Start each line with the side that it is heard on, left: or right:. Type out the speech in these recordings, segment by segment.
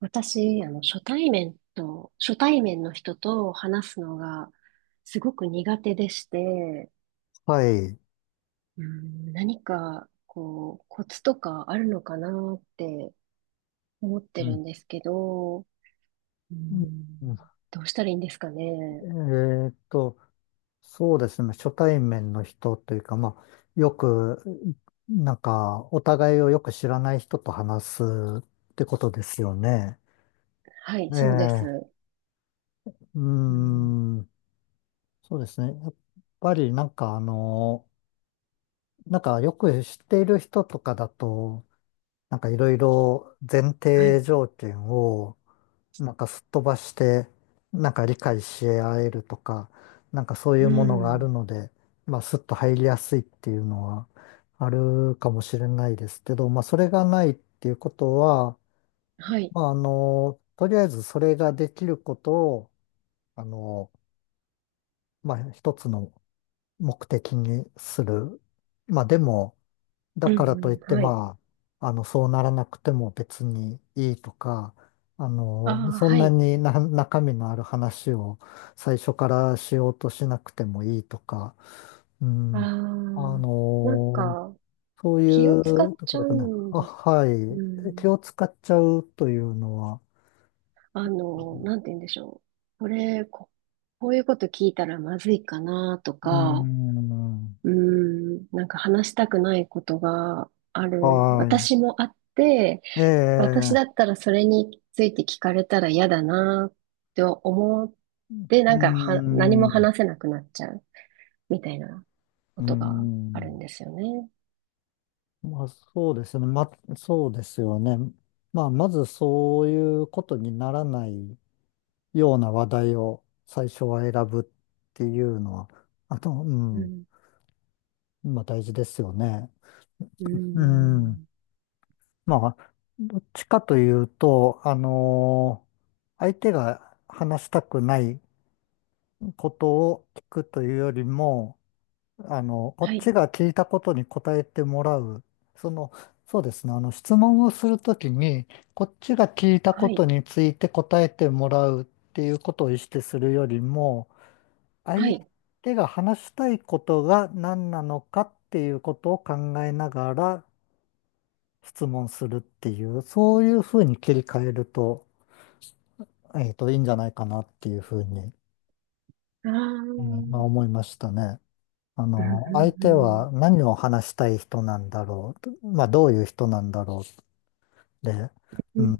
right: 私、初対面の人と話すのがすごく苦手でして、
left: はい。
right: うん、何か、こう、コツとかあるのかなって思って
left: う
right: る
left: ん。
right: んですけど、う
left: うん
right: ん、
left: うん
right: どうしたらいいんですか
left: え
right: ね。
left: ーっと、そうですね。初対面の人というか、まあ、よく、なんか、お互いをよく知らない人と話すってことですよね。
right: はい、
left: え
right: そうで
left: え、
right: す。
left: う
right: う
left: ー
right: ん、
left: ん、そうですね。やっぱり、よく知っている人とかだと、いろいろ前
right: は
left: 提
right: い、
left: 条件をすっ飛ばして、理解し合えるとか、そうい
right: う
left: うものがあ
right: ん、
left: るので、まあすっと入りやすいっていうのはあるかもしれないですけど、まあそれがないっていうことは、
right: はい、
left: まあ、とりあえずそれができることを、あの、まあ一つの目的にする。まあでも、だ
right: う
left: から
right: ん、
left: と
right: う
left: いっ
right: ん、
left: て、
right: はい。
left: まあ、そうならなくても別にいいとか、
right: ああ、
left: そん
right: は
left: な
right: い。
left: にな中身のある話を最初からしようとしなくてもいいとか、う
right: あ
left: ん、
right: あ、
left: あ
right: なん
left: の、
right: か、
left: そうい
right: 気を使っ
left: うと
right: ち
left: こ
right: ゃ
left: ろ
right: う
left: かな。
right: ん
left: あ、
right: です。
left: は
right: う
left: い。
right: ん
left: 気を使っちゃうというのは、
right: あの、なんて言うんでしょう。こういうこと聞いたらまずいかなと
left: う
right: か、
left: ん、
right: うーなんか話したくないことがある。
left: は
right: 私もあって、
left: い。え
right: 私
left: え、
right: だったらそれについて聞かれたら嫌だなって思って、
left: う
right: なんかは、何も
left: ん、
right: 話せなくなっちゃうみたいなこ
left: う
right: とがあ
left: ん。
right: るんですよね。
left: まあそうですよね。そうですよね。まあまず、そういうことにならないような話題を最初は選ぶっていうのは、あと、う
right: う
left: ん、
right: ん、
left: まあ大事ですよね。
right: うー
left: うん。
right: ん、
left: まあ、どっちかというと、相手が話したくないことを聞くというよりも、こ
right: は
left: っ
right: い、
left: ちが聞いたことに答えてもらう。その、そうですね。あの、質問をするときに、こっちが聞いた
right: は
left: こと
right: い、
left: について答えてもらうっていうことを意識するよりも、
right: は
left: 相
right: い。
left: 手が話したいことが何なのかっていうことを考えながら質問するっていう、そういうふうに切り替えると、いいんじゃないかなっていうふうに、
right: ああ、う
left: まあ、
right: ん、
left: 思いましたね。あ
right: うん、
left: の、相
right: う
left: 手
right: ん。
left: は何を話したい人なんだろうと、まあ、どういう人なんだろうって、
right: う
left: う
right: ん
left: ん、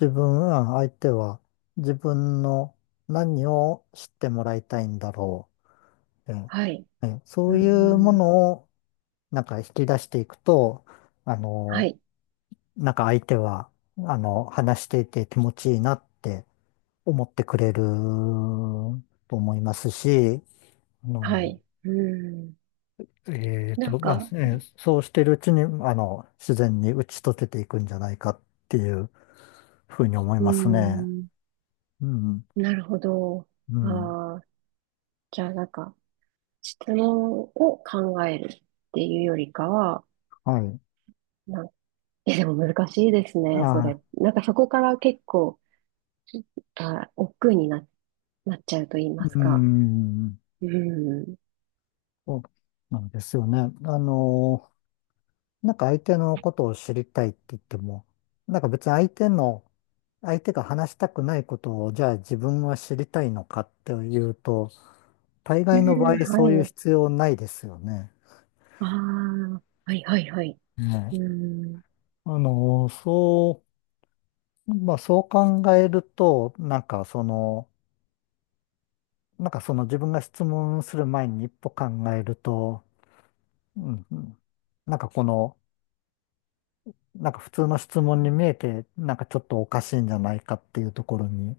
left: 自分は相手は自分の何を知ってもらいたいんだろうって、
right: はい。
left: ねそ
right: う
left: ういうも
right: ん。
left: のを引き出していくと、あ
right: は
left: の、
right: い。
left: 相手は、話していて気持ちいいなって思ってくれると思いますし、あ
right: は
left: の
right: い。うん。なんか、
left: そうしてるうちに、あの、自然に打ち解けていくんじゃないかっていうふうに思い
right: う
left: ますね。
right: ん。
left: うん、
right: なるほど。
left: うん、
right: ああ、じゃあ質問を考えるっていうよりかは、
left: はい。
right: なん、でも難しいですね、そ
left: あ
right: れ。そこから結構、億劫にな、なっちゃうと言いま
left: ー、
right: す
left: う
right: か。
left: ん、
right: うん。
left: そうなんですよね。あの、相手のことを知りたいって言っても、なんか別に相手の、相手が話したくないことを、じゃあ自分は知りたいのかっていうと、大
right: う
left: 概の場
right: ん、
left: 合そ
right: は
left: ういう
right: い。
left: 必要ないですよね。
right: ああ、はいはいはい。
left: ね。
right: うん。
left: あの、そう、まあ、そう考えると、その、自分が質問する前に一歩考えると、うんうん、なんかこの、なんか普通の質問に見えて、なんかちょっとおかしいんじゃないかっていうところに、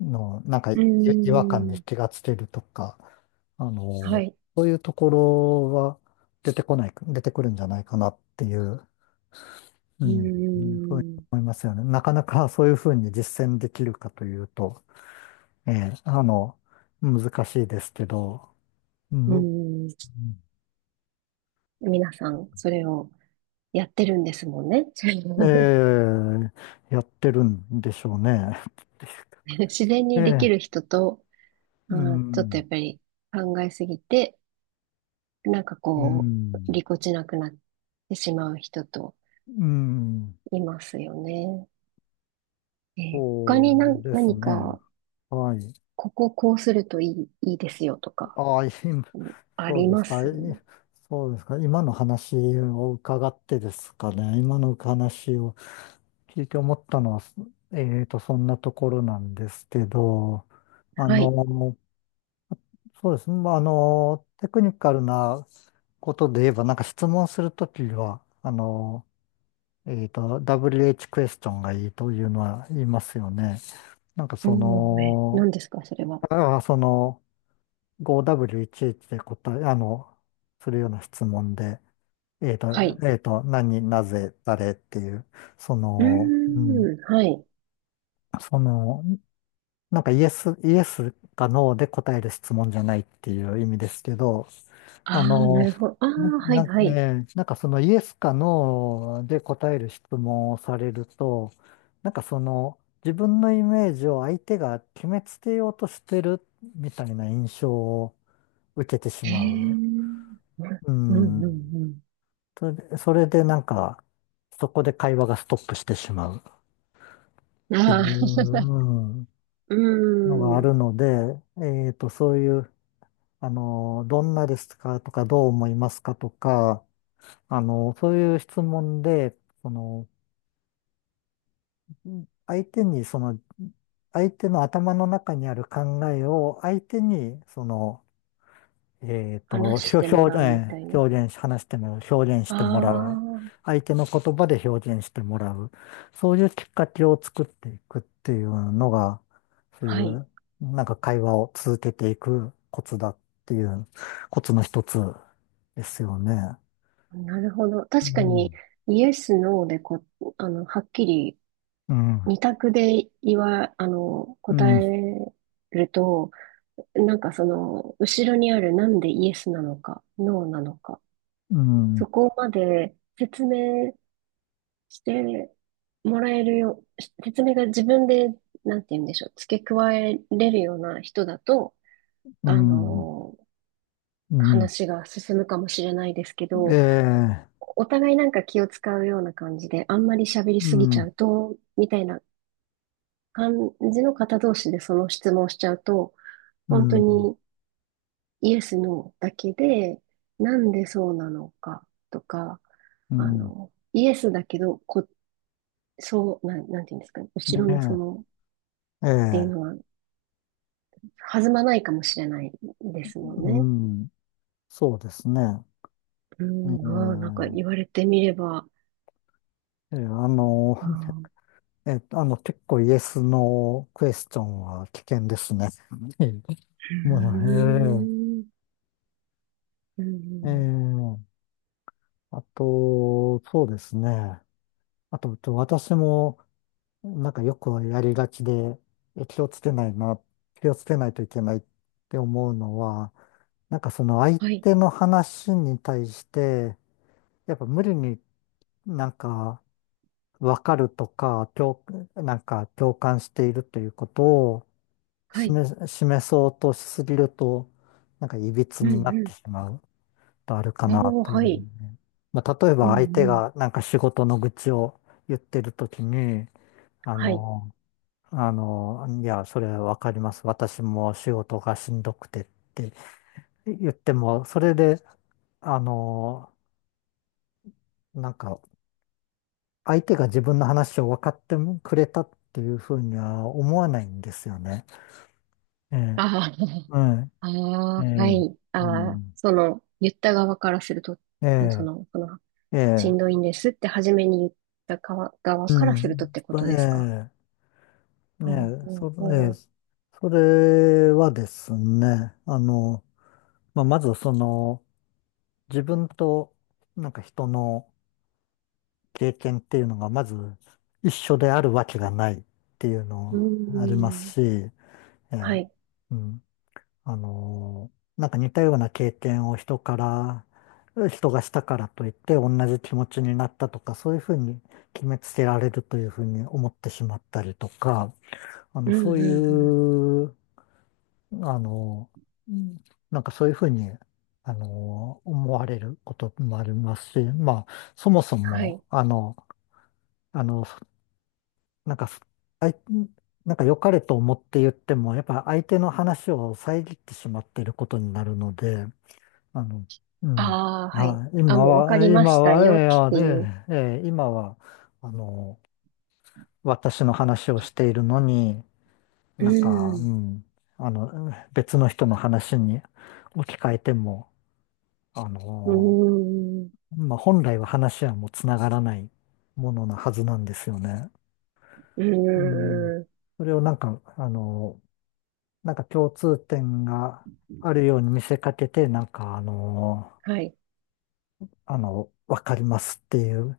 left: の、なんか
right: う
left: い違和感に
right: ん。
left: 気がつけるとか、あ
right: は
left: の、
right: い。
left: そういうところは出てこない、出てくるんじゃないかなっていう、う
right: う
left: ん、うんふうに
right: ん。
left: 思いますよね。なかなかそういうふうに実践できるかというと、ええ、あの、難しいですけど、う
right: う
left: ん
right: ん。皆さん、それをやってるんですもんね。
left: ええ、やってるんでしょうね。
right: 自然
left: え
right: にできる
left: え、
right: 人と、
left: う
right: まあー、ちょっとや
left: ん、
right: っぱり考えすぎて、
left: うん。
right: ぎこちなくなってしまう人と
left: うん、
right: いますよね。他
left: そう
right: に
left: です
right: 何
left: ね。
right: か、
left: はい。
right: こうするといいですよとか、
left: ああ、今、
right: うんあ
left: そう
right: り
left: で
right: ま
left: すか。
right: す
left: そうですか。今の話を伺ってですかね。今の話を聞いて思ったのは、そんなところなんですけど、あ
right: はい。
left: の、そうですね。テクニカルなことで言えば、なんか質問するときは、WH クエスチョンがいいというのは言いますよね。なんかそ
right: もう、え、
left: の、
right: 何ですか、それは。
left: ああ、その、5W1H で答え、あの、するような質問で、えっと、
right: はい。
left: 何、なぜ、誰っていう、そ
right: うー
left: の、うん、
right: ん、はい。
left: その、なんか、イエスかノーで答える質問じゃないっていう意味ですけど、あ
right: ああ、な
left: の、
right: るほど。ああ、はい、
left: な、な
right: はい。
left: えーなんかそのイエスかノーで答える質問をされると、なんかその自分のイメージを相手が決めつけようとしてるみたいな印象を受けてし
right: へ
left: ま
right: え、う
left: う。
right: ん
left: う
right: うん
left: ん。
right: うん
left: それでなんかそこで会話がストップしてしまうっ
right: うん。
left: ていう
right: ああ、
left: うん
right: う
left: のがあ
right: ん。
left: るので、そういう、あの、どんなですかとかどう思いますかとか、あの、そういう質問で、その、相手に、相手の頭の中にある考えを、相手に、その、えっと、
right: 話し
left: 表、
right: ても
left: 表、
right: らうみ
left: え
right: たい
left: ー
right: な。
left: 表現し、話してもらう、表現し
right: あ
left: てもらう。
right: あ、
left: 相手の言葉で表現してもらう。そういうきっかけを作っていくっていうのが、そうい
right: はい。
left: う、なんか会話を続けていくコツだっていう、コツの一つですよね。
right: なるほど。
left: う
right: 確かに、
left: ん
right: イエス、ノーでこ、あの、はっきり、
left: うん。
right: 二択で言わ、あの、
left: う
right: 答
left: ん。
right: えると、後ろにあるなんでイエスなのか、ノーなのか、
left: うん。
right: そこまで説明してもらえるよ、し説明が自分で、なんて言うんでしょう、付け加えれるような人だと、
left: う
right: あ
left: ん、
right: のー
left: うん、
right: 話が進むかもしれないですけ
left: え
right: ど、
left: え、
right: お互い気を使うような感じで、あんまり喋り
left: う
right: すぎちゃ
left: ん、
right: うと、みたいな感じの方同士でその質問しちゃうと、
left: う
right: 本当
left: ん、
right: にイエス、ノーだけで、なんでそうなのかとか、
left: うん、
right: イエスだけど、こ、そう、なん、なんていうんですかね、後ろの
left: ね
right: っ
left: え、え
right: ていうの
left: え、
right: は弾まないかもしれないですもん
left: う
right: ね。
left: ん、そうですね。
right: うん、ああ、なん
left: え
right: か言われてみれば、
left: え、ええあの、
right: ああ、う
left: 結構、イエスのクエスチョンは危険ですね。ええもう、
right: ーん、う
left: ええ、え
right: ん、
left: え、あと、そうですね。あと、私も、なんかよくやりがちで、え気をつけないな、気をつけないといけないって思うのは、相
right: はい、
left: 手の話に対して、やっぱ無理になんか分かるとか、共、なんか共感しているということを
right: はい、
left: 示そうとしすぎると、なんか歪
right: う
left: になって
right: ん、
left: しまうとあるか
right: うん、
left: な
right: おお、
left: とい
right: は
left: う
right: い、
left: ね。まあ、例え
right: うん、
left: ば相手
right: うん、
left: がなんか仕事の愚痴を言ってるときに、あ
right: はい、
left: の、いや、それわかります。私も仕事がしんどくてって言っても、それで、あの、なんか、相手が自分の話を分かってくれたっていうふうには思わないんですよね。ええ、
right: あ
left: うん、
right: あ、あ
left: ええ、
right: あ、はい、
left: う
right: ああ、
left: ん、
right: 言った側からすると、
left: え
right: そ
left: え、
right: の、その、
left: え
right: し
left: え、
right: んどいんですって初めに言った側
left: う
right: からするとっ
left: ん、
right: てことですか。
left: ええ、え
right: お
left: え、
right: お、
left: そ、
right: お
left: ええ、
right: お、
left: それはですね、まあ、まずその、自分と、なんか人の経験っていうのがまず一緒であるわけがないっていう
right: うー
left: のあります
right: ん、
left: し、ええ
right: はい、
left: うん、なんか似たような経験を人がしたからといって同じ気持ちになったとか、そういうふうに決めつけられるというふうに思ってしまったりとか、あ
right: う
left: の、
right: ん、う
left: そう
right: ん、うん、
left: いう、あのーうんなんかそういうふうに、思われることもありますし、まあ、そもそ
right: は
left: も、
right: い。
left: あの、あの、なんかあい、なんか良かれと思って言っても、やっぱ相手の話を遮ってしまっていることになるので、あの、うん。
right: ああ、はい。
left: あ、
right: あ、
left: 今
right: もうわか
left: は、
right: りま
left: 今
right: した
left: は、
right: よっ
left: えーあ
right: てい
left: で
right: う。
left: えー今は、あの、私の話をしているのに、
right: う
left: なん
right: ー
left: か、う
right: ん。
left: ん、別の人の話に置き換えても、あ
right: うー
left: の、
right: ん。
left: まあ、本来は話はもうつながらないものなはずなんですよね。
right: う
left: うん。
right: ーん。
left: それを、共通点があるように見せかけて、
right: はい。
left: わかりますっていう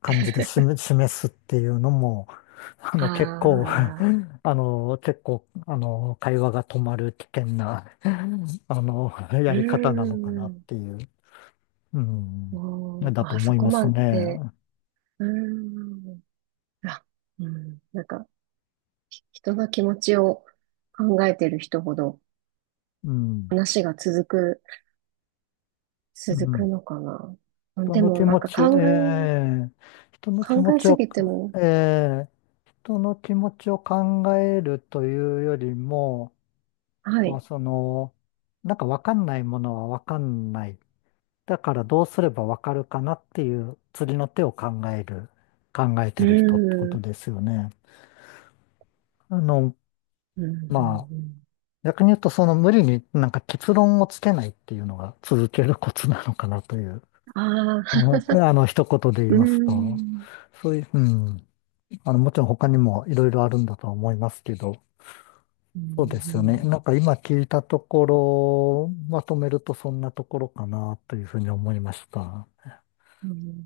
left: 感じで示すっていうのも、
right: ああ、
left: あの、結構、あの、会話が止まる危険なあのや
right: うー
left: り方なのかなっ
right: ん。
left: ていう、うん、
right: おー、
left: だと
right: あ、
left: 思
right: そ
left: い
right: こ
left: ます
right: ま
left: ね。
right: で。うーん。あ、うん。人の気持ちを考えてる人ほど
left: うん。
right: 話が
left: う
right: 続く
left: ん。
right: のかな。うん
left: 人
right: で
left: の気
right: も、
left: 持ち、ええ人の気
right: 考
left: 持
right: え
left: ち
right: す
left: を、
right: ぎても、
left: ええ人の気持ちを考えるというよりも、
right: は
left: まあ
right: い。
left: その、なんかわかんないものはわかんない。だからどうすればわかるかなっていう次の手を考える、考え
right: う
left: てる人ってこ
right: ー
left: と
right: ん。
left: ですよね。あの、
right: うん。うん。
left: まあ、
right: ん
left: 逆に言うとその無理になんか結論をつけないっていうのが続けるコツなのかなという、
right: あ
left: あ
right: ー
left: の、あの一言で言 い
right: うー
left: ますと、
right: ん。
left: そういう、うん、あの、もちろん他にもいろいろあるんだとは思いますけど、
right: う
left: そうですよ
right: ん
left: ね。なんか今聞いたところ、まとめるとそんなところかなというふうに思いました。
right: うんうん